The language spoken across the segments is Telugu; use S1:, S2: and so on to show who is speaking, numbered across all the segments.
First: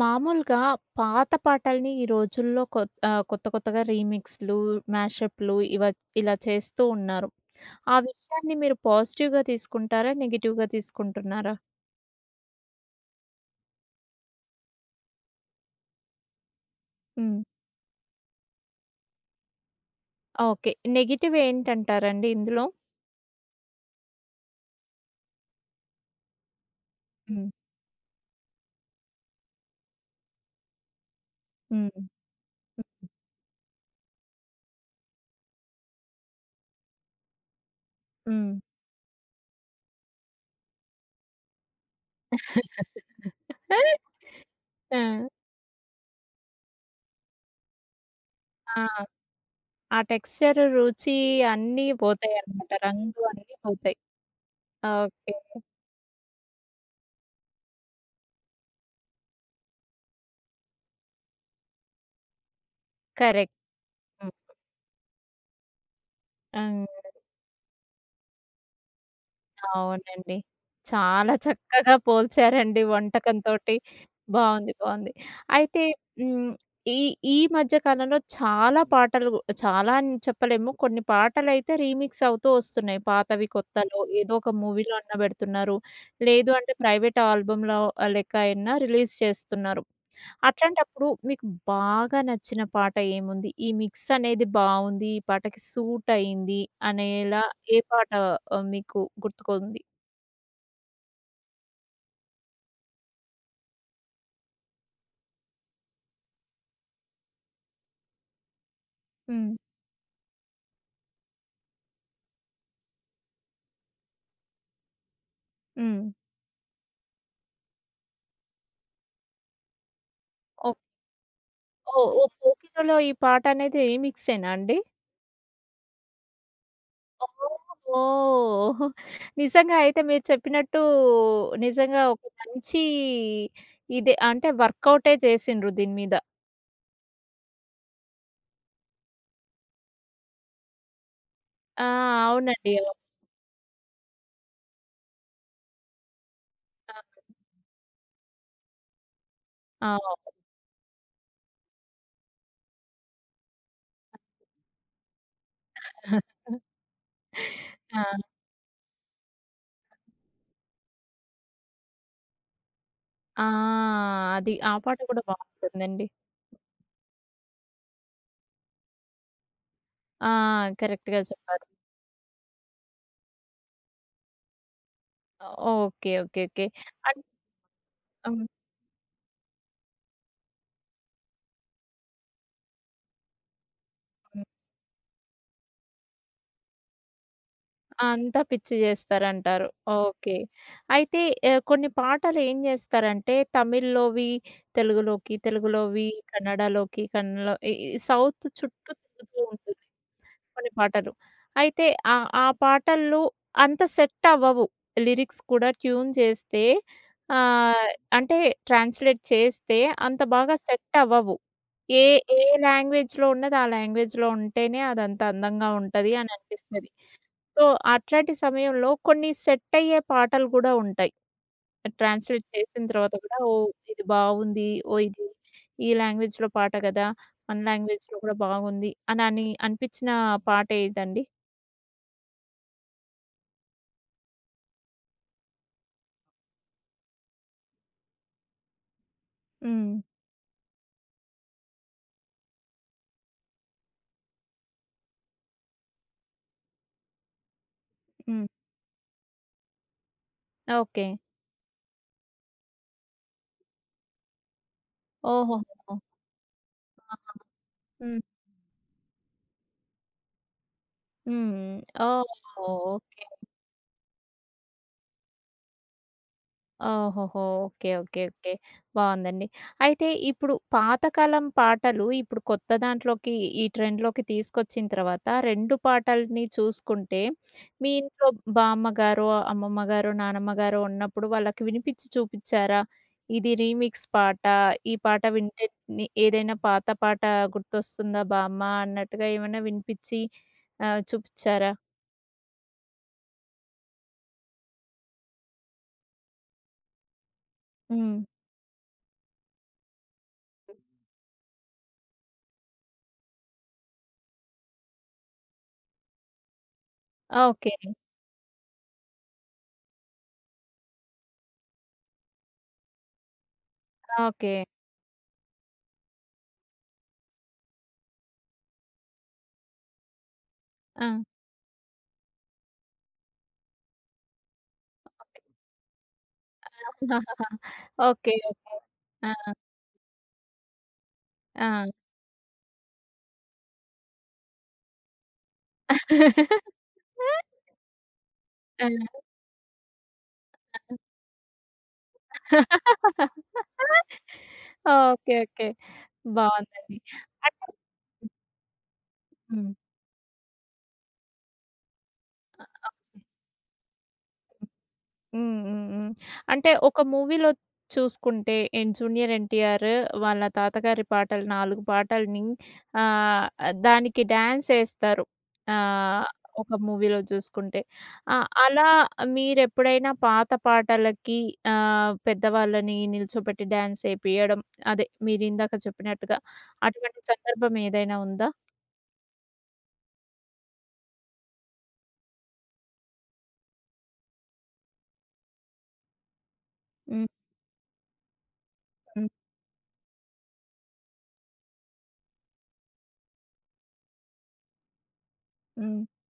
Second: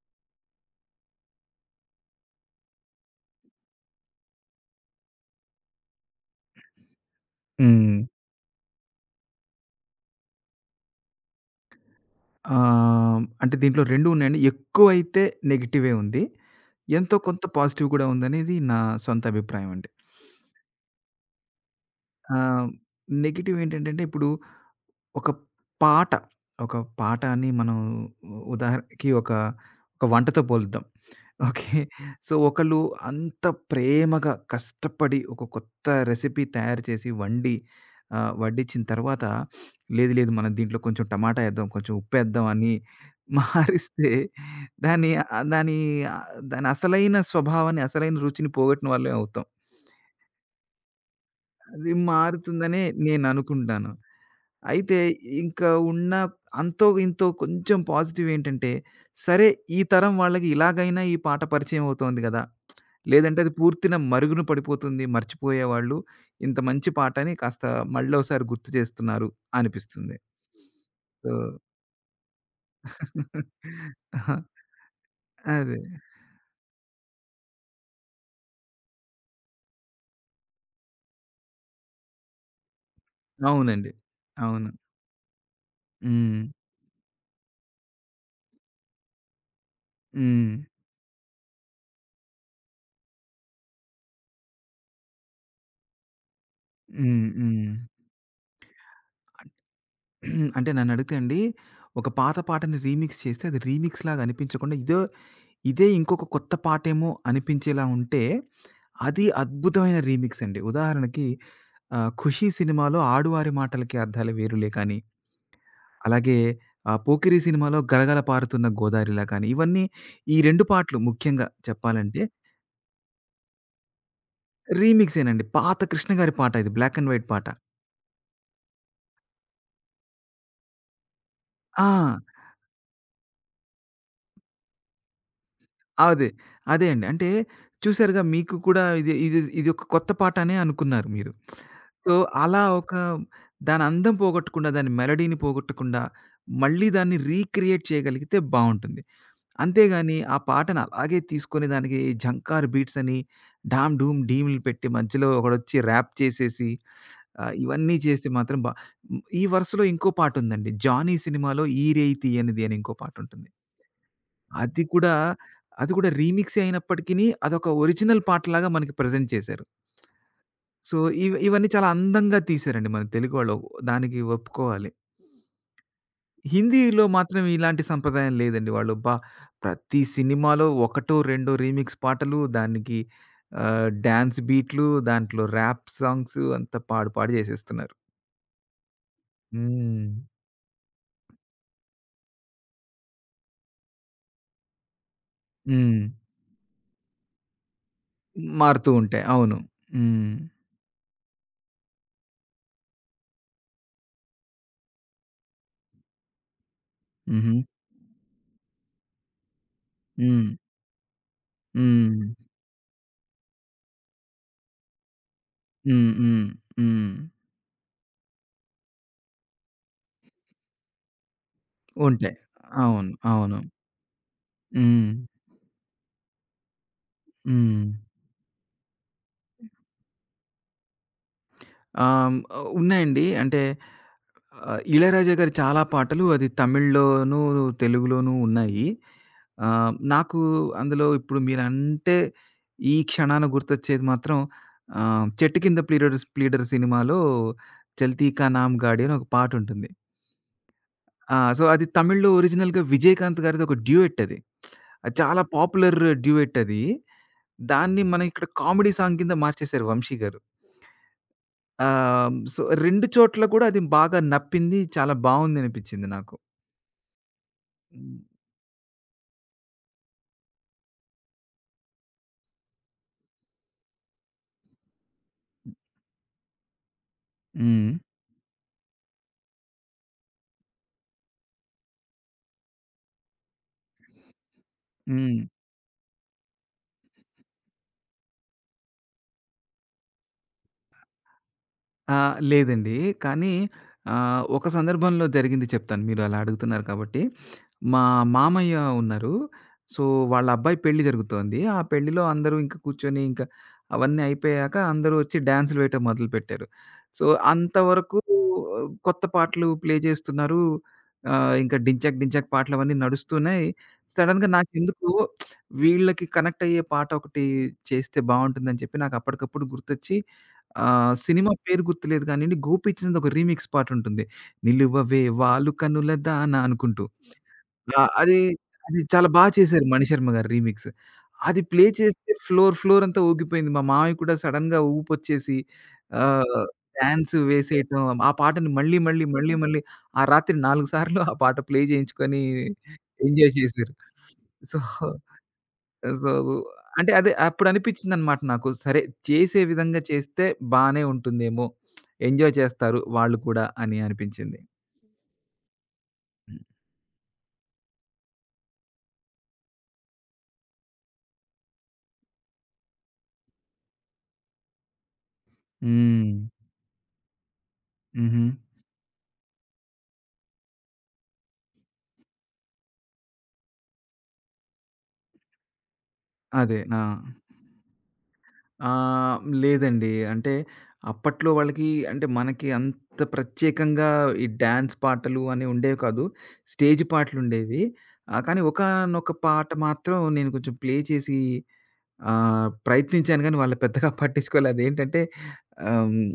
S1: మామూలుగా పాత పాటల్ని ఈ రోజుల్లో కొత్త కొత్తగా రీమిక్స్‌లు, మ్యాషప్‌లు ఇలా చేస్తూ ఉన్నారు. ఆ
S2: హ్మ్.
S1: విషయాన్ని మీరు పాజిటివ్‌గా తీసుకుంటారా? నెగెటివ్‌గా తీసుకుంటున్నారా?
S2: అంటే దీంట్లో 2 ఉన్నాయండి. ఎక్కువైతే నెగెటివే ఉంది. ఎంతో
S1: హ్మ్.
S2: కొంత పాజిటివ్ కూడా ఉందనేది నా సొంత అభిప్రాయం అండి.
S1: ఓకే. నెగెటివ్ ఏంటంటారండి ఇందులో?
S2: ఆహ్, నెగెటివ్ ఏంటంటంటే ఇప్పుడు ఒక పాట, ఒక పాట అని
S1: హ్మ్.
S2: మనం ఉదాహరణకి ఒక ఒక వంటతో పోలుద్దాం. ఓకే.
S1: హ్మ్.
S2: సో, ఒకళ్ళు అంత ప్రేమగా కష్టపడి ఒక కొత్త రెసిపీ తయారు చేసి వండి
S1: హ్మ్.
S2: వడ్డించిన తర్వాత లేదు, లేదు మనం దీంట్లో కొంచెం టమాటా ఏద్దాం, కొంచెం ఉప్పేద్దాం అని మారిస్తే
S1: ఆ!
S2: దాని ఆహ్, దాని దాని అసలైన స్వభావాన్ని, అసలైన రుచిని
S1: ఆ!
S2: పోగొట్టిన వాళ్ళమే అవుతాం.
S1: ఆ టెక్స్చర్, రుచి అన్నీ
S2: అది
S1: పోతాయన్నమాట.
S2: మారుతుందనే
S1: రంగు అన్నీ
S2: నేననుకుంటాను.
S1: పోతాయి.
S2: అయితే
S1: ఓకే.
S2: ఇంకా ఉన్న అంతో ఇంతో కొంచెం పాజిటివ్ ఏంటంటే, సరే ఈ తరం వాళ్ళకి ఇలాగైనా ఈ పాట పరిచయం అవుతోంది గదా! లేదంటే అది
S1: కరెక్ట్.
S2: పూర్తిన
S1: హ్మ్.
S2: మరుగున పడిపోతుంది. మర్చిపోయేవాళ్ళు. ఇంత
S1: ఆ!
S2: మంచి పాటని కాస్త మళ్ళోసారి గుర్తు చేస్తున్నారు అనిపిస్తుంది.
S1: అవునండి.
S2: సో,
S1: చాలా చక్కగా పోల్చారండి వంటకంతోటి. బావుంది. బావుంది.
S2: అదే.
S1: అయితే హ్మ్. ఈ ఈ మధ్య కాలంలో చాలా పాటలు చాలా అని చెప్పలేము. కొన్ని పాటలైతే రీమిక్స్ అవుతూ వస్తున్నాయి. పాతవి
S2: అవునండి.
S1: కొత్తలో ఏదో ఒక
S2: అవును.
S1: మూవీలో అన్నా పెడుతున్నారు.
S2: హ్మ్.
S1: లేదు అంటే ప్రైవేట్ ఆల్బమ్‌లో లెక్క అయినా రిలీజ్ చేస్తున్నారు.
S2: హ్మ్.
S1: అట్లాంటప్పుడు మీకు బాగా నచ్చిన పాట ఏముంది? ఈ మిక్స్ అనేది బావుంది. ఈ పాటకి సూట్ అయింది
S2: హ్మ్.
S1: అనేలా
S2: హ్మ్.
S1: ఏ పాట మీకు గుర్తుకుంది?
S2: అంటే నన్నడిగితే అండి, ఒక పాత పాటని రీమిక్స్ చేస్తే అది రీమిక్స్ లాగా అనిపించకుండా ఇదే ఇంకొక కొత్త పాటేమో అనిపించేలా ఉంటే, అది
S1: హ్మ్.
S2: అద్భుతమైన రీమిక్స్ అండి. ఉదాహరణకి 'ఖుషి' సినిమాలో 'ఆడువారి మాటలకే అర్థాలు వేరులే' కానీ,
S1: హ్మ్.
S2: అలాగే 'పోకిరి' సినిమాలో 'గలగల పారుతున్న గోదారిలా' కానీ, ఇవన్నీ ఈ 2
S1: ఓ
S2: పాటలు ముఖ్యంగా
S1: ఓహ్!
S2: చెప్పాలంటే
S1: ఓహ్! 'పోకిరి'లో ఈ పాటనేది రీమిక్సేనా అండి?
S2: రీమిక్సేనండి. పాత కృష్ణ గారి పాట ఇది. బ్లాక్ అండ్ వైట్ పాట.
S1: ఓహ్! నిజంగా అయితే మీరు చెప్పినట్టు నిజంగా
S2: ఆ!
S1: ఒక మంచి ఇదే అంటే వర్కౌటే చేసిండ్రు దీని మీద.
S2: అదే. అదే అండి. అంటే చూసారుగా మీకు కూడా ఇది ఇది ఇది ఒక కొత్త పాట అనే అనుకున్నారు మీరు.
S1: ఆ!
S2: సో, అలా
S1: అవునండి.
S2: ఒక
S1: అవును.
S2: దాని అందం పోగొట్టకుండా, దాని మెలోడీని పోగొట్టకుండా, మళ్ళీ దాన్ని రీక్రియేట్ చేయగలిగితే బావుంటుంది.
S1: ఆ!
S2: అంతేగాని
S1: అవును.
S2: ఆ పాటను అలాగే తీసుకొని దానికి జంకార్ బీట్స్ అని డామ్, డూమ్, డీమ్‌లు పెట్టి మధ్యలో ఒకడొచ్చి ర్యాప్ చేసేసి ఇవన్నీ
S1: ఆ!
S2: చేస్తే మాత్రం బా ఈ వరుసలో ఇంకో పాటుందండి. 'జానీ' సినిమాలో 'ఈరేయి తీయనిది' అని ఇంకో
S1: ఆ!
S2: పాటుంటుంది.
S1: అది ఆ
S2: అది
S1: పాట
S2: కూడా,
S1: కూడా
S2: అది
S1: బావుంటుందండి.
S2: కూడా రీమిక్సే అయినప్పటికిని అదొక ఒరిజినల్ పాటలాగా మనకి ప్రెజెంట్ చేశారు.
S1: ఆ!
S2: సో,
S1: కరెక్ట్‌గా చెప్పారు.
S2: ఇవన్నీ చాలా అందంగా తీశారండి మన తెలుగోళ్ళు. దానికి ఒప్పుకోవాలి.
S1: ఓకే. ఓకే. ఓకే.
S2: హిందీలో
S1: అన్
S2: మాత్రం ఇలాంటి సంప్రదాయం
S1: హ్మ్.
S2: లేదండి. వాళ్ళు అబ్బా! ప్రతి సినిమాలో ఒకటో, రెండో రీమిక్స్ పాటలు, దానికి డాన్స్ బీట్లు, దాంట్లో ర్యాప్ సాంగ్స్ అంతా పాడు పాడు చేసేస్తున్నారు.
S1: అంతా పిచ్చి జేస్తారంటారు. హ్మ్.
S2: హ్మ్.
S1: ఓకే. అయితే కొన్ని పాటలేం జేస్తారంటే తమిళ్‌లోవి తెలుగులోకి,
S2: హ్మ్.
S1: తెలుగులోవి కన్నడలోకి, కన్నడలో ఈ ఈ సౌత్
S2: మారుతూ
S1: చుట్టూ
S2: ఉంటాయి.
S1: తిరుగుతూ
S2: అవును.
S1: ఉంటుంది
S2: హ్మ్.
S1: కొన్ని పాటలు. అయితే ఆ ఆ పాటల్లో అంత సెట్ అవ్వవు. లిరిక్స్ కూడా ట్యూన్ చేస్తే
S2: హుహు.
S1: ఆహ్, అంటే ట్రాన్స్‌లేట్ చేస్తే అంత
S2: హ్మ్.
S1: బాగా సెట్ అవ్వవు. ఏ
S2: హ్మ్.
S1: ఏ లాంగ్వేజ్‌లో ఉన్నది ఆ లాంగ్వేజ్‌లో ఉంటేనే అదంత అందంగా
S2: హ్మ్.
S1: ఉంటది అని
S2: హ్మ్.
S1: అనిపిస్తది.
S2: హ్మ్.
S1: సో, అట్లాంటి సమయంలో కొన్ని సెట్ అయ్యే పాటలు గూడా ఉంటాయి.
S2: ఉంటాయి.
S1: ట్రాన్స్లేట్ చేసిన
S2: అవును.
S1: తర్వాత కూడా
S2: అవును.
S1: ఓహ్! ఇది బావుంది. ఓహ్!
S2: హ్మ్.
S1: ఇది ఈ లాంగ్వేజ్‌లో పాట గదా! మన
S2: హ్మ్.
S1: లాంగ్వేజ్‌లో కూడా బాగుంది అని అని అనిపించిన పాట ఏదండి?
S2: ఆహ్, హ్మ్. ఉన్నాయండి. అంటే 'ఇళయరాజా' గారి చాలా పాటలు అది తమిళ్‌లోనూ, తెలుగులోనూ ఉన్నాయి.
S1: హ్మ్.
S2: నాకు అందులో ఇప్పుడు మీరంటే ఈ క్షణాన గుర్తొచ్చేది మాత్రం 'చెట్టు కింద ప్లీడర్స్ ప్లీడర్' సినిమాలో 'చల్తీ
S1: హ్మ్.
S2: కా నామ్ గాడి' అని ఒక పాటుంటుంది.
S1: ఓకే.
S2: ఆ! సో, అది తమిళ్‌లో ఒరిజినల్‌గా విజయకాంత్ గారిది ఒక డ్యూయెట్ అది. అది చాలా
S1: ఓహోహో!
S2: పాపులర్ డ్యూయెట్ అది.
S1: ఆహా!
S2: దాన్ని
S1: హ్మ్.
S2: మనం ఇక్కడ కామెడీ సాంగ్ కింద మార్చేశారు 'వంశీ' గారు.
S1: హ్మ్. ఓహ్!
S2: So, 2
S1: okay.
S2: చోట్ల కూడా అది బాగా నప్పింది. చాలా బావుందనిపించింది నాకు.
S1: ఓహోహో! ఓకే. ఓకే. ఓకే. బావుందండి. అయితే ఇప్పుడు పాతకాలం పాటలు ఇప్పుడు కొత్త దాంట్లోకి ఈ ట్రెండ్‌లోకి తీసుకొచ్చిన తర్వాత 2 పాటల్ని చూసుకుంటే, మీ
S2: హ్మ్.
S1: ఇంట్లో బామ్మగారో, అమ్మమ్మగారో, నానమ్మగారో ఉన్నప్పుడు వాళ్ళకి వినిపించి చూపిచ్చారా? ఇది రీమిక్స్ పాట. ఈ పాట
S2: హ్మ్.
S1: వింటే ఏదైనా పాత పాట గుర్తొస్తుందా బామ్మ అన్నట్టుగా ఏమైనా వినిపిచ్చి చూపిచ్చారా?
S2: ఆ! లేదండి. కానీ ఒక సందర్భంలో జరిగింది చెప్తాను. మీరు అలా అడుగుతున్నారు కాబట్టి. మా
S1: హ్మ్.
S2: మామయ్య ఉన్నారు. సో, వాళ్ళ అబ్బాయి పెళ్లి జరుగుతోంది. ఆ పెళ్లిలో అందరూ ఇంకా కూర్చొని ఇంకా అవన్నీ అయిపోయాక అందరూ వచ్చి డాన్స్‌లు వేయటం మొదలుపెట్టారు. So,
S1: okay.
S2: అంతవరకు కొత్త పాటలు ప్లే చేస్తున్నారు. ఇంకా 'డించక్ డించక్' పాటలు అవన్నీ నడుస్తున్నాయి. సడెన్‌గా
S1: ఓకే.
S2: నాకెందుకో వీళ్ళకి కనెక్ట్ అయ్యే పాట ఒకటి చేస్తే బావుంటుందని చెప్పి నాకు అప్పటికప్పుడు గుర్తొచ్చి
S1: ఆ!
S2: సినిమా పేరు గుర్తులేదు గానండి. 'గోపిచంద్' ఒక రీమిక్స్ పాటుంటుంది. 'నిలువవే వాలు కనుల దాన' అనుకుంటూ.
S1: ఆహాహాహా!
S2: ఆ!
S1: ఓకే.
S2: అది,
S1: ఓకే.
S2: అది చాలా
S1: ఆ!
S2: బా చేశారు 'మణిశర్మ' గారు రీమిక్స్. అది
S1: ఆ!
S2: ప్లే చేస్తే ఫ్లోర్, ఫ్లోర్ అంతా ఊగిపోయింది. మా మామయ్య కూడా సడెన్‌గా ఊపొచ్చేసి
S1: ఆ!
S2: ఆహ్, డాన్స్ వేసేయటం, ఆ పాటని మళ్ళీ, మళ్ళీ, మళ్ళీ, మళ్ళీ ఆ రాత్రి 4 సార్లు ఆ పాట ప్లే చేయించుకొని ఎంజాయ్ చేశారు. So,
S1: okay. ఓకే.
S2: సో,
S1: బావుందండి.
S2: అంటే అదే
S1: అంటే
S2: అప్పుడనిపిచ్చిందనమాట నాకు. సరే చేసే
S1: హ్మ్.
S2: విధంగా చేస్తే బానే ఉంటుందేమో. ఎంజాయ్ చేస్తారు వాళ్ళు కూడా అని అనిపించింది.
S1: హ్మ్. హ్మ్. హ్మ్. అంటే ఒక మూవీలో చూసుకుంటే 'జూనియర్ ఎన్టీఆర్' వాళ్ళ తాతగారి పాటలు 4 పాటల్ని ఆహ్, దానికి డాన్స్ ఏస్తారు. ఆహ్,
S2: హ్మ్.
S1: ఒక మూవీలో చూసుకుంటే.
S2: హుహు.
S1: అలా మీరెప్పుడైనా పాత పాటలకి పెద్దవాళ్ళని నిల్చోబెట్టి డాన్స్ ఏపియడం అదే మీరిందాక చెప్పినట్టుగా
S2: అదే. ఆ!
S1: అటువంటి సందర్భం ఏదైనా ఉందా?
S2: లేదండి. అంటే అప్పట్లో వాళ్ళకి అంటే మనకి అంత ప్రత్యేకంగా ఈ డాన్స్ పాటలు అని ఉండేవి కాదు. స్టేజ్
S1: హ్మ్.
S2: పాటలుండేవి. కానీ
S1: హ్మ్.
S2: ఒకానొక పాట మాత్రం నేను కొంచెం ప్లే చేసి ప్రయత్నించాను గానీ వాళ్ళు పెద్దగా పట్టించుకోలే. అదేంటంటే
S1: హ్మ్.
S2: ఆహ్, హ్మ్,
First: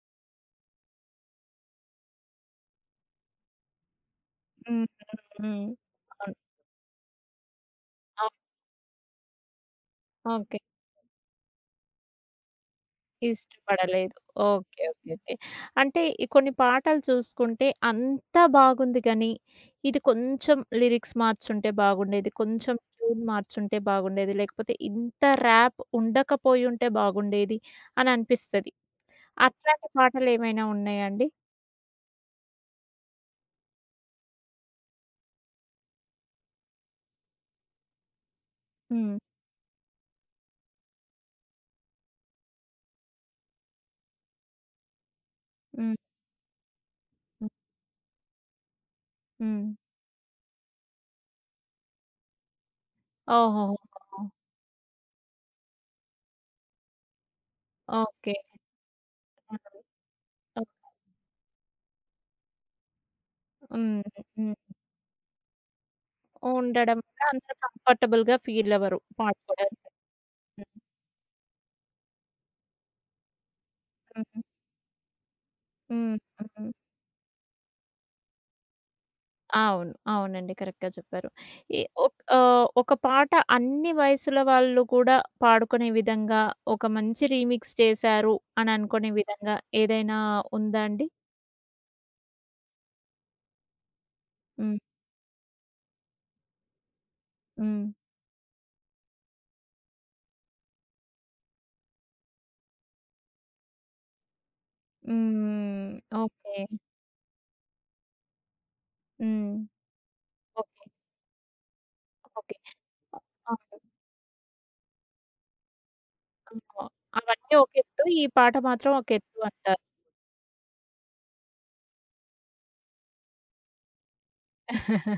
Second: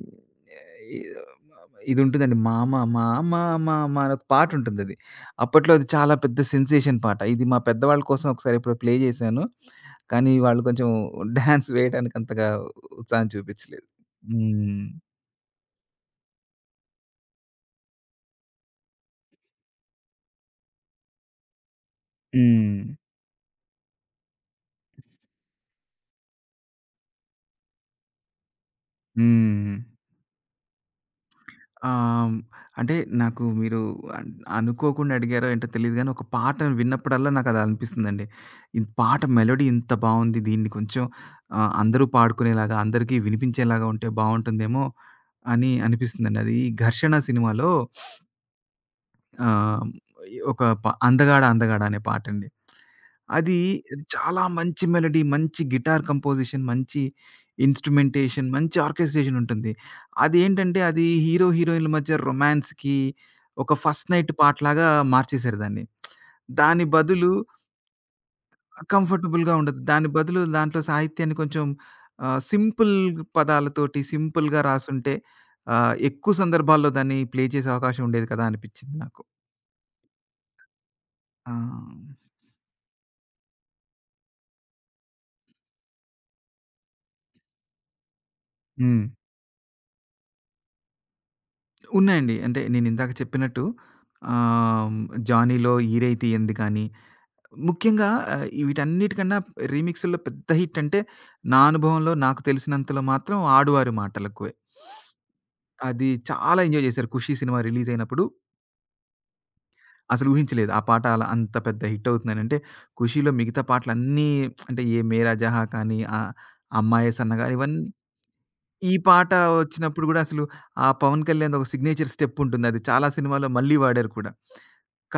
S2: ఇదుంటుందండి 'మామ మామ మామ' అని ఒక
S1: హ్మ్.
S2: పాటుంటుందది.
S1: హ్మ్.
S2: అప్పట్లో అది చాలా
S1: అవును.
S2: పెద్ద సెన్సేషన్ పాట. ఇది మా పెద్దవాళ్ళ కోసం
S1: అవును.
S2: ఒకసారి ఎప్పుడో ప్లే చేశాను. కానీ
S1: ఓకే.
S2: వాళ్ళు కొంచెం డాన్స్ వేయడానికి అంతగా ఉత్సాహం చూపించలేదు.
S1: ఇష్టపడలేదు. ఓకే.
S2: హ్మ్.
S1: ఓకే. ఓకే. అంటే ఈ కొన్ని పాటలు చూసుకుంటే అంతా బాగుంది గానీ, ఇది కొంచెం లిరిక్స్ మార్చుంటే బాగుండేది. కొంచెం
S2: హ్మ్.
S1: ట్యూన్ మార్చుంటే బాగుండేది. లేకపోతే ఇంత ర్యాప్ ఉండకపోయుంటే బాగుండేది అని అనిపిస్తది.
S2: హ్మ్.
S1: అట్లాంటి పాటలేమైనా ఉన్నాయా అండి?
S2: ఆ! హ్మ్. అంటే నాకు మీరు అన్ అనుకోకుండా అడిగారో ఏంటో తెలీదు గానీ, ఒక పాట విన్నప్పుడల్లా నాకలా అనిపిస్తుందండి. ఈ
S1: హ్మ్.
S2: పాట మెలోడీ ఇంత బావుంది. దీన్ని కొంచెం అందరూ పాడుకునేలాగా, అందరికీ వినిపించేలాగా ఉంటే బావుంటుందేమో అని
S1: హ్మ్.
S2: అనిపిస్తుందండి. అది 'ఘర్షణ'
S1: హ్మ్.
S2: సినిమాలో
S1: హ్మ్.
S2: ఆహ్, ఈ ఒక ప 'అందగాడ అందగాడ' అనే పాటండి. అది
S1: ఓహోహోహో!
S2: చాలా మంచి మెలోడీ, మంచి గిటార్ కంపోజిషన్, మంచి
S1: ఓకే.
S2: ఇన్‌స్ట్రుమెంటేషన్, మంచి ఆర్కెస్ట్రేషన్ ఉంటుంది.
S1: హ్మ్. ఓహ్!
S2: అదేంటంటే అది హీరో, హీరోయిన్‌ల మధ్య రొమాన్స్‌కి ఒక
S1: హ్మ్.
S2: ఫస్ట్ నైట్
S1: హ్మ్.
S2: పాటలాగా మార్చేసారు దాన్ని. దాని
S1: ఉండడం వల్ల
S2: బదులు
S1: అంత కంఫర్టబుల్‌గా ఫీలవ్వరు
S2: కంఫర్టబుల్‌గా ఉండదు.
S1: పాడుకోడానికి.
S2: దాని బదులు
S1: హ్మ్.
S2: దాంట్లో సాహిత్యాన్ని కొంచెం సింపుల్ పదాలతోటి
S1: హ్మ్.
S2: సింపుల్‌గా రాసుంటే
S1: హ్మ్.
S2: ఎక్కువ
S1: హ్మ్.
S2: సందర్భాల్లో దాన్ని ప్లే చేసే అవకాశం ఉండేది కదా అనిపిచ్చింది నాకు.
S1: అవును. అవునండి. కరెక్ట్‌గా చెప్పారు.
S2: ఆ!
S1: ఈ ఒక పాట అన్ని వయసుల వాళ్ళు కూడా పాడుకునే విధంగా, ఒక మంచి రీమిక్స్ చేశారు అని
S2: హ్మ్.
S1: అనుకునే విధంగా ఏదైనా ఉందా అండి?
S2: ఉన్నాయండి. అంటే నేనిందాక చెప్పినట్టు
S1: హ్మ్.
S2: ఆహ్, 'జానీలో' 'ఈరైతీయంది' గాని,
S1: హ్మ్.
S2: ముఖ్యంగా వీటన్నిటికన్నా రీమిక్స్‌ల్లో పెద్ద హిట్ అంటే నా అనుభవంలో నాకు తెలిసినంతలో మాత్రం 'ఆడువారి మాటలకువే.'
S1: హ్మ్.
S2: అది
S1: ఓకే.
S2: చాలా ఎంజాయ్ చేశారు. 'ఖుషి' సినిమా రిలీజ్ అయినప్పుడు
S1: హ్మ్.
S2: అసలు ఊహించలేదు. ఆ
S1: ఓకే.
S2: పాట అలా అంత పెద్ద హిట్ అవుతుందని.
S1: ఓకే.
S2: అంటే 'ఖుషిలో' మిగతా
S1: అవును.
S2: పాటలన్నీ అంటే 'ఏ మేరా జహా' కానీ,
S1: అవును.
S2: 'అమ్మాయే సన్నగా'
S1: అవన్నీ ఒక
S2: ఇవన్నీ
S1: ఎత్తు. ఈ పాట మాత్రం
S2: ఈ
S1: ఒక
S2: పాట
S1: ఎత్తు అంటారు.
S2: వచ్చినప్పుడు గూడా అసలు ఆ 'పవన్ కళ్యాణ్‌ది' ఒక సిగ్నేచర్ స్టెప్ ఉంటుంది. అది చాలా సినిమాల్లో మళ్ళీ వాడారు కూడా.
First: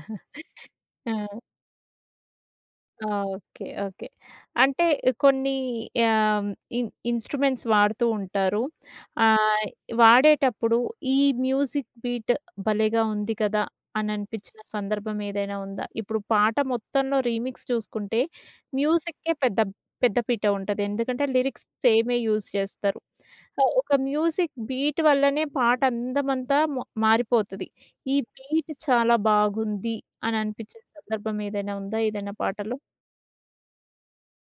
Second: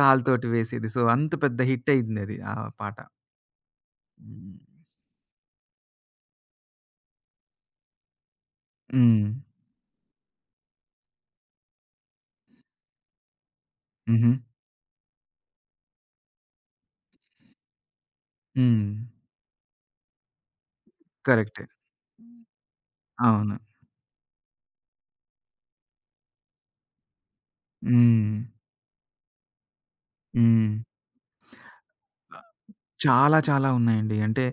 S2: కాలుతోటి వేసేది. సో,
S1: ఆ!
S2: అంత పెద్ద హిట్ అయిందది ఆ పాట.
S1: ఆ! ఓకే. ఓకే.
S2: హ్మ్.
S1: అంటే కొన్ని ఆహ్, ఇన్ ఇన్‌స్ట్రుమెంట్స్ వాడుతూ ఉంటారు.
S2: హ్మ్.
S1: ఆహ్, వాడేటప్పుడు ఈ మ్యూజిక్ బీట్ భలేగా ఉంది కదా! అని
S2: హుహు.
S1: అనిపించిన సందర్భం ఏదైనా ఉందా? ఇప్పుడు పాట మొత్తంలో రీమిక్స్ చూసుకుంటే
S2: హ్మ్.
S1: మ్యూజిక్కే పెద్ద పెద్ద పీట ఉంటది. ఎందుకంటే
S2: కరెక్టే.
S1: లిరిక్స్ సేమే యూజ్ చేస్తారు.
S2: అవును.
S1: ఒక మ్యూజిక్ బీట్ వల్లనే పాట అందమంతా మారిపోతది. ఈ
S2: హ్మ్.
S1: బీట్ చాలా బాగుంది అని
S2: హ్మ్.
S1: అనిపించిన సందర్భం ఏదైనా ఉందా ఏదైనా పాటలో?
S2: చాలా చాలా ఉన్నాయండి. అంటే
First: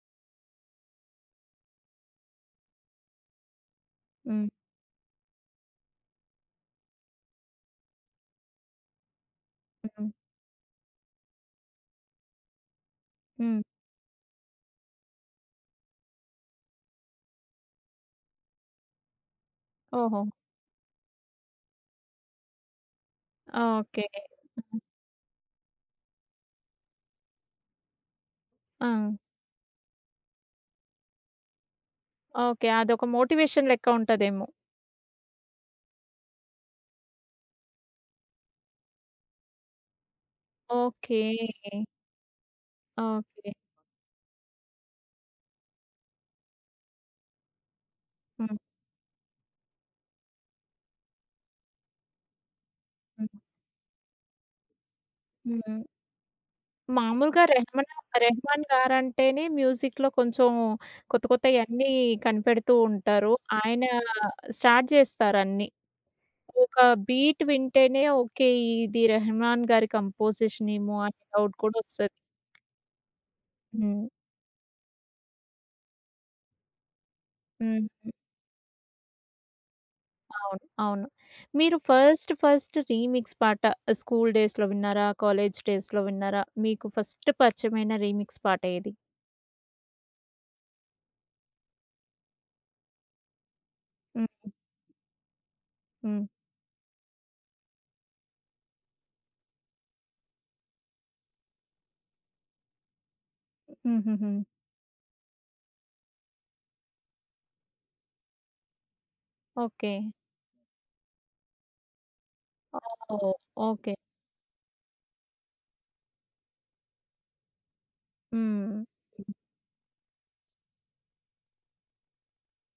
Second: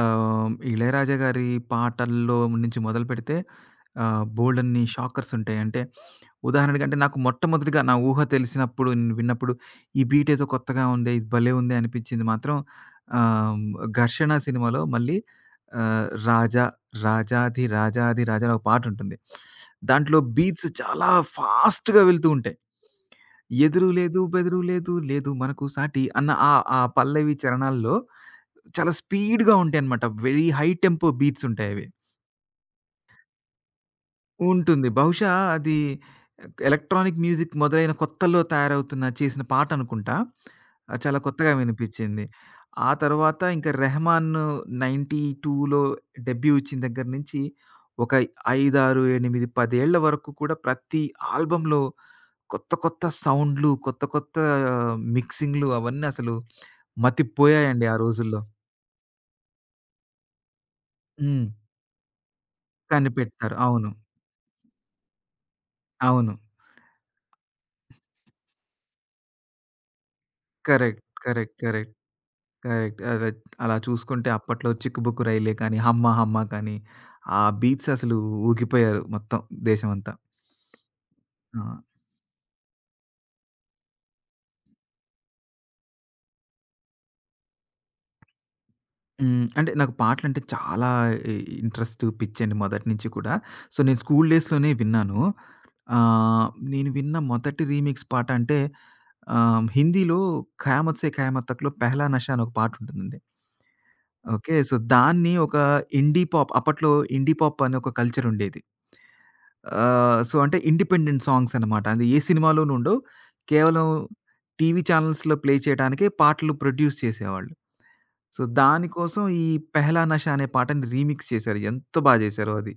S2: 'ఇళయరాజా' గారి పాటల్లో నుంచి మొదలుపెడితే
S1: హ్మ్.
S2: బోలెడన్ని షాకర్స్ ఉంటాయి. అంటే ఉదాహరణకంటే నాకు మొట్టమొదటిగా నా ఊహ తెలిసినప్పుడు, నేను విన్నప్పుడు ఈ
S1: హ్మ్.
S2: బీట్ ఏదో కొత్తగా ఉందే, ఇది భలే ఉందే అనిపించింది మాత్రం ఆహ్,
S1: హ్మ్.
S2: 'ఘర్షణ' సినిమాలో మళ్ళీ 'రాజా రాజాది రాజాది రాజా' అని ఒక పాటుంటుంది. దాంట్లో
S1: ఓహో!
S2: బీట్స్ చాలా ఫాస్ట్‌గా వెళ్తూ ఉంటాయి. ఎదురు
S1: ఓకే.
S2: లేదు, బెదురు లేదు, లేదు మనకు సాటి అన్న ఆ ఆ పల్లవి చరణాల్లో
S1: ఆ!
S2: చాలా స్పీడ్‌గా ఉంటాయన్నమాట. వెరీ హై టెంపో బీట్స్ ఉంటాయవి.
S1: ఓకే. అదొక మోటివేషన్ లెక్క ఉంటదేమో.
S2: ఉంటుంది. బహుశా అది ఎలక్ట్రానిక్ మ్యూజిక్ మొదలైన కొత్తల్లో తయారవుతున్న చేసిన పాటనుకుంటా. చాలా
S1: ఓకే.
S2: కొత్తగా వినిపిచ్చింది. ఆ తర్వాత
S1: ఓకే.
S2: ఇంకా 'రెహమాన్' 92లో డెబ్యూ ఇచ్చిన దగ్గర నుంచి ఒక
S1: హ్మ్.
S2: 5, 6, 8, 10 ఏళ్ల వరకు కూడా ప్రతి ఆల్బమ్‌లో కొత్త కొత్త
S1: హ్మ్.
S2: సౌండ్‌లు, కొత్త కొత్త మిక్సింగ్‌లు
S1: హ్మ్.
S2: అవన్నీ అసలు
S1: మామూలుగా
S2: మతిపోయాయండి ఆ రోజుల్లో.
S1: రెహమాన్ గారంటేనే మ్యూజిక్‌లో కొంచెం కొత్త
S2: హ్మ్.
S1: కొత్తయన్నీ కనిపెడుతూ ఉంటారు.
S2: కనిపెట్టారు.
S1: ఆయన
S2: అవును.
S1: స్టార్ట్ జేస్తారన్నీ.
S2: అవును.
S1: ఒక బీట్ వింటేనే ఓకే. ఇది రెహమాన్ గారి కంపోజిషన్ ఏమో
S2: కరెక్ట్.
S1: అనే
S2: కరెక్ట్.
S1: డౌట్ కూడా
S2: కరెక్ట్.
S1: వస్తది.
S2: కరెక్ట్. అదే అలా
S1: హ్మ్.
S2: చూసుకుంటే అప్పట్లో 'చిక్కుబుక్కు రైలే' కానీ, 'హమ్మ హమ్మ' కానీ, ఆ బీట్స్
S1: హ్మ్.
S2: అసలు ఊగిపోయారు మొత్తం దేశమంతా.
S1: అవును. అవును.
S2: ఆ!
S1: మీరు ఫస్ట్ రీమిక్స్ పాట స్కూల్ డేస్‌లో విన్నారా? కాలేజ్ డేస్‌లో విన్నారా? మీకు ఫస్ట్ పరిచయమైన రీమిక్స్ పాట ఏది?
S2: హ్మ్. అంటే నాకు పాటలంటే చాలా ఇ ఇంట్రెస్ట్, పిచ్చండి మొదటి నుంచి కూడా. సో, నేను స్కూల్
S1: హ్మ్.
S2: డేస్‌లోనే విన్నాను.
S1: హ్మ్.
S2: ఆహ్, నేను విన్న మొదటి రీమిక్స్ పాట అంటే హిందీలో 'ఖయామత్ సే ఖయామత్ తక్‌లో 'పెహ్లా నషా' అని ఒక పాటుంటుందండి.
S1: హుహుహు.
S2: ఓకే. సో, దాన్ని ఒక ఇండీ పాప్ అప్పట్లో ఇండీ పాప్ అని ఒక కల్చర్ ఉండేది.
S1: ఓకే.
S2: సో, అంటే ఇండిపెండెంట్ సాంగ్స్ అనమాట. అది ఏ సినిమాలోనూ ఉండవు.
S1: ఓహ్!
S2: కేవలం
S1: ఓకే.
S2: టీవీ ఛానల్స్‌లో ప్లే చేయడానికే పాటలు ప్రొడ్యూస్ చేసేవాళ్ళు. సో,
S1: హ్మ్.
S2: దానికోసం ఈ 'పెహెలా నషా' అనే పాటని రీమిక్స్ చేశారు. ఎంత బా చేశారో అది.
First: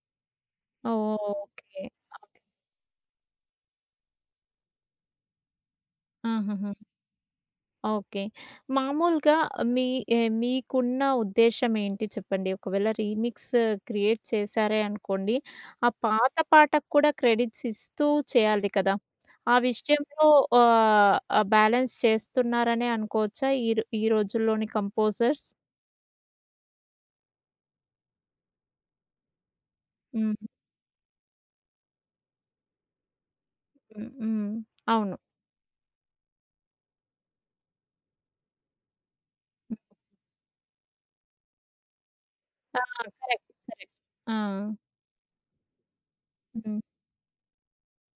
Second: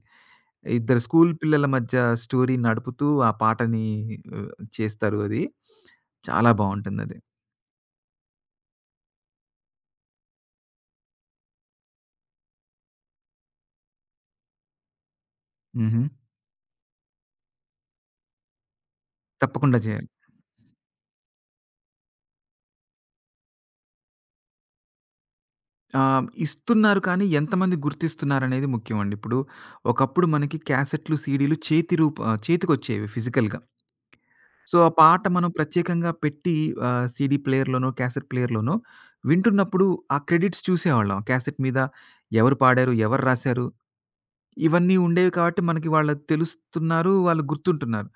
S2: ఇద్దరు
S1: ఓహ్!
S2: స్కూల్ పిల్లల
S1: ఓకే.
S2: మధ్య
S1: ఓ, ఓకే.
S2: స్టోరీ నడుపుతూ ఆ పాటని ఆహ్, చేస్తారు అది. చాలా
S1: ఆహాహా!
S2: బావుంటుందది.
S1: ఓకే. మామూలుగా మీ మీకున్న ఉద్దేశ్యం ఏంటి చెప్పండి? ఒకవేళ రీమిక్స్ క్రియేట్ చేశారే అనుకోండి, ఆ
S2: హుహు.
S1: పాత పాటకు కూడా క్రెడిట్స్ ఇస్తూ చేయాలి కదా! ఆ
S2: తప్పకుండా చేయాలి.
S1: విషయంలో ఆహ్, ఆహ్, బ్యాలెన్స్ చేస్తున్నారనే అనుకోవచ్చా? ఈ రోజుల్లోని కంపోజర్స్?
S2: ఆ! ఇస్తున్నారు కానీ ఎంతమంది గుర్తిస్తున్నారనేది ముఖ్యమండి. ఇప్పుడు ఒకప్పుడు
S1: హ్మ్.
S2: మనకి క్యాసెట్‌లు, సీడీలు చేతి రూప చేతికొచ్చేవి ఫిజికల్‌గా.
S1: హ్మ్. హ్మ్.
S2: సో, ఆ
S1: అవును.
S2: పాట మనం ప్రత్యేకంగా పెట్టి సీడీ ప్లేయర్‌లోనో, క్యాసెట్ ప్లేయర్‌లోనో వింటున్నప్పుడు ఆ క్రెడిట్స్ చూసేవాళ్ళం. క్యాసెట్ మీద ఎవరు
S1: ఆ!
S2: పాడారు, ఎవరు
S1: కరెక్ట్.
S2: రాశారు
S1: కరెక్ట్. ఆ!
S2: ఇవన్నీ ఉండేవి కాబట్టి మనకి వాళ్ళు
S1: హ్మ్.
S2: తెలుస్తున్నారు, వాళ్ళు గుర్తుంటున్నారు.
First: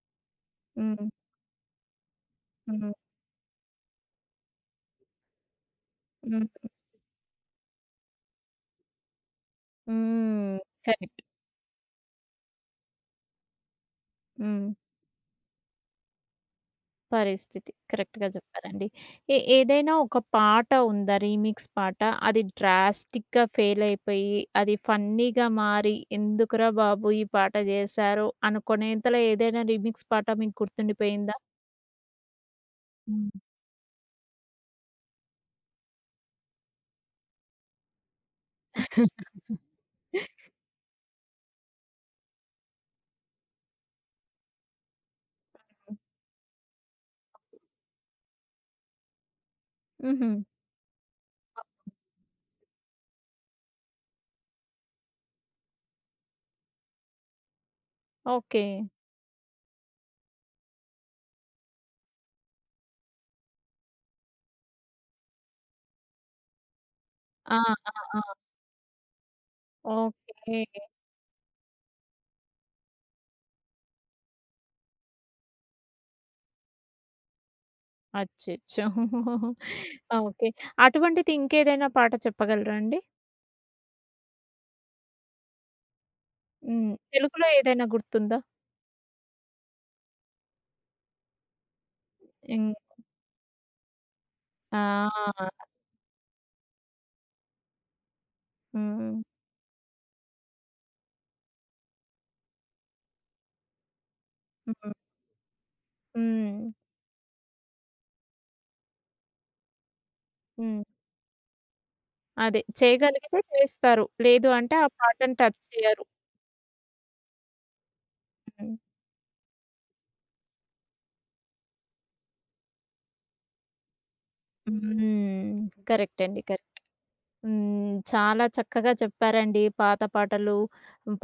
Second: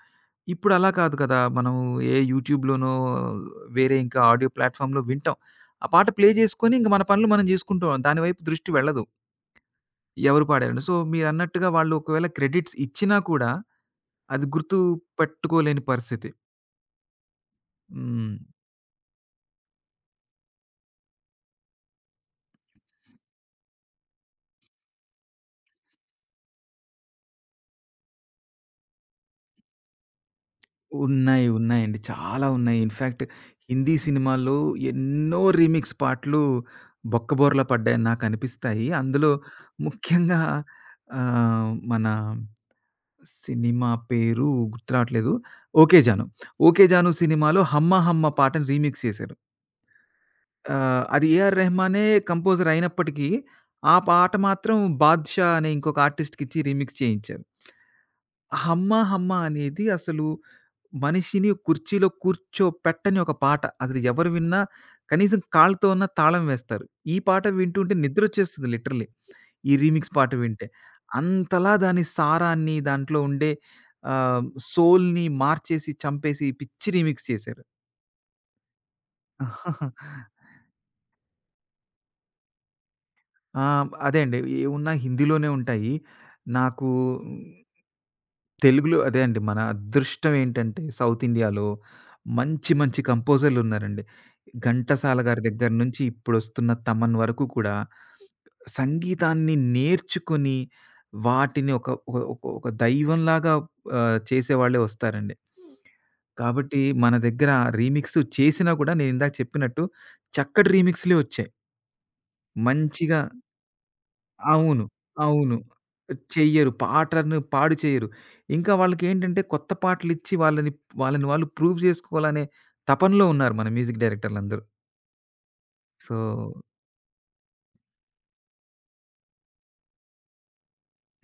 S2: ఇప్పుడు అలా
S1: హ్మ్.
S2: కాదు కదా! మనం ఏ
S1: హ్మ్.
S2: యూట్యూబ్‌లోనో వేరే ఇంకా ఆడియో ప్లాట్‌ఫామ్‌లో వింటాం. ఆ పాట ప్లే
S1: హ్మ్.
S2: చేసుకొని ఇంక మన పనులు మనం చేసుకుంటాం. దాని వైపు దృష్టి వెళ్ళదు. ఎవరు
S1: హ్మ్.
S2: పాడారండి. So,
S1: correct.
S2: మీరన్నట్టుగా వాళ్ళు ఒకవేళ క్రెడిట్స్ ఇచ్చినా కూడా, అది
S1: హ్మ్.
S2: గుర్తు పెట్టుకోలేని పరిస్థితి.
S1: పరిస్థితి. కరెక్ట్‌గా
S2: హ్మ్.
S1: చెప్పారండి. ఏదైనా ఒక పాట ఉందా? రీమిక్స్ పాట. అది డ్రాస్టిక్‌గా ఫెయిల్ అయిపోయి, అది ఫన్నీగా మారి, ఎందుకురా బాబు! ఈ పాట చేశారు అనుకునేంతలో ఏదైనా రీమిక్స్ పాట మీకు గుర్తుండిపోయిందా?
S2: ఉన్నాయి. ఉన్నాయండి. చాలా ఉన్నాయి. ఇన్‌ఫాక్ట్
S1: హ్మ్.
S2: హిందీ సినిమాల్లో ఎన్నో రీమిక్స్ పాటలు బొక్కబోర్లా పడ్డాయని నాకనిపిస్తాయి. అందులో ముఖ్యంగా మన సినిమా పేరు గుర్తు రావట్లేదు. 'ఓకే జాను.' 'ఓకే జాను' సినిమాలో 'హమ్మ హమ్మ' పాటని రీమిక్స్ చేశారు.
S1: హుహు.
S2: అది 'ఏఆర్ రెహమానే' కంపోజర్ అయినప్పటికీ, ఆ పాట మాత్రం 'బాద్‌షా' అనే ఇంకొక ఆర్టిస్ట్‌కిచ్చి రీమిక్స్ చేయించారు.
S1: ఓకే.
S2: 'హమ్మ హమ్మ' అనేది అసలు మనిషిని కుర్చీలో కూర్చోపెట్టని ఒక పాట. అసలు ఎవరు విన్నా కనీసం కాళ్ళతో అన్నా తాళం వేస్తారు. ఈ పాట
S1: ఆ! ఆ!
S2: వింటుంటే
S1: ఆ!
S2: నిద్రొచ్చేస్తది లిటరల్లీ. ఈ రీమిక్స్ పాట
S1: ఓకే.
S2: వింటే. అంతలా దాని సారాన్ని, దాంట్లో ఉండే ఆహ్, సోల్‌ని మార్చేసి, చంపేసి పిచ్చి రీమిక్స్ చేశారు.
S1: అచ్చచ్చో! ఓకే. అటువంటిది ఇంకేదైనా పాట చెప్పగలరా అండి?
S2: ఆ! అదే అండి. ఏవున్నా హిందీలోనే ఉంటాయి. నాకు
S1: హ్మ్. తెలుగులో ఏదైనా గుర్తుందా?
S2: తెలుగులో అదే అండి. మన అదృష్టం ఏంటంటే సౌత్ ఇండియాలో మంచి,
S1: హ్మ్.
S2: మంచి కంపోజర్‌లున్నారండి.
S1: ఆ!
S2: ఘంటసాల గారి దగ్గర నుంచి ఇప్పుడొస్తున్న తమన్ వరకు కూడా
S1: హ్మ్.
S2: సంగీతాన్ని నేర్చుకొని వాటిని ఒక ఒక ఒక ఒక దైవంలాగా చేసేవాళ్ళే
S1: హ్మ్.
S2: వస్తారండి.
S1: హ్మ్.
S2: కాబట్టి మన దగ్గర రీమిక్స్ చేసినా కూడా నేనిందాక చెప్పినట్టు చక్కటి
S1: హ్మ్.
S2: రీమిక్స్‌లే వచ్చాయి.
S1: అదే
S2: మంచిగా
S1: చేయగలిగితే చేస్తారు. లేదు అంటే
S2: అవును.
S1: ఆ పాటని
S2: అవును.
S1: టచ్ చేయరు.
S2: చెయ్యరు. పాటను పాడు చెయ్యరు. ఇంకా
S1: హ్మ్.
S2: వాళ్ళకేంటంటే కొత్త పాటలిచ్చి వాళ్ళని, వాళ్ళని వాళ్ళు ప్రూవ్ జేసుకోవాలనే తపనలో ఉన్నారు మన మ్యూజిక్ డైరెక్టర్లందరూ.
S1: హ్మ్.
S2: సో,
S1: కరెక్ట్ అండి. కరెక్ట్. హ్మ్. చాలా చక్కగా చెప్పారండి. పాత పాటలు,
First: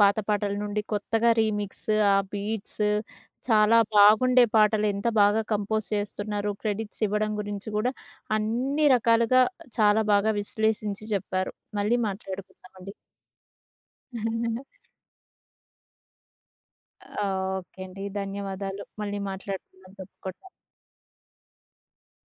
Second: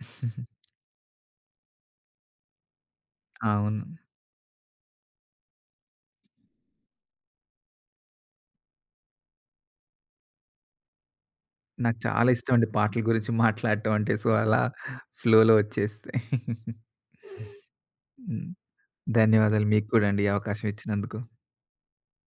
S1: పాత పాటల నుండి కొత్తగా రీమిక్స్, ఆ బీట్స్ చాలా
S2: అవును.
S1: బాగుండే పాటలు ఎంత బాగా కంపోజ్ చేస్తున్నారు. క్రెడిట్స్ ఇవ్వడం గురించి కూడా అన్ని రకాలుగా చాలా బాగా విశ్లేషించి చెప్పారు.
S2: నాకు
S1: మళ్ళీ
S2: చాలా ఇష్టమండి
S1: మాట్లాడుకుందామండి.
S2: పాటల గురించి మాట్లాడటం అంటే. సో, అలా ఫ్లోలో వచ్చేస్తాయి.
S1: ఆ! ఓకే అండి.
S2: హ్మ్.
S1: ధన్యవాదాలు. మళ్ళీ
S2: ధన్యవాదాలు మీకు
S1: మాట్లాడుకుందాం
S2: కూడా అండి ఈ
S1: తప్పకుండా.
S2: అవకాశం ఇచ్చినందుకు.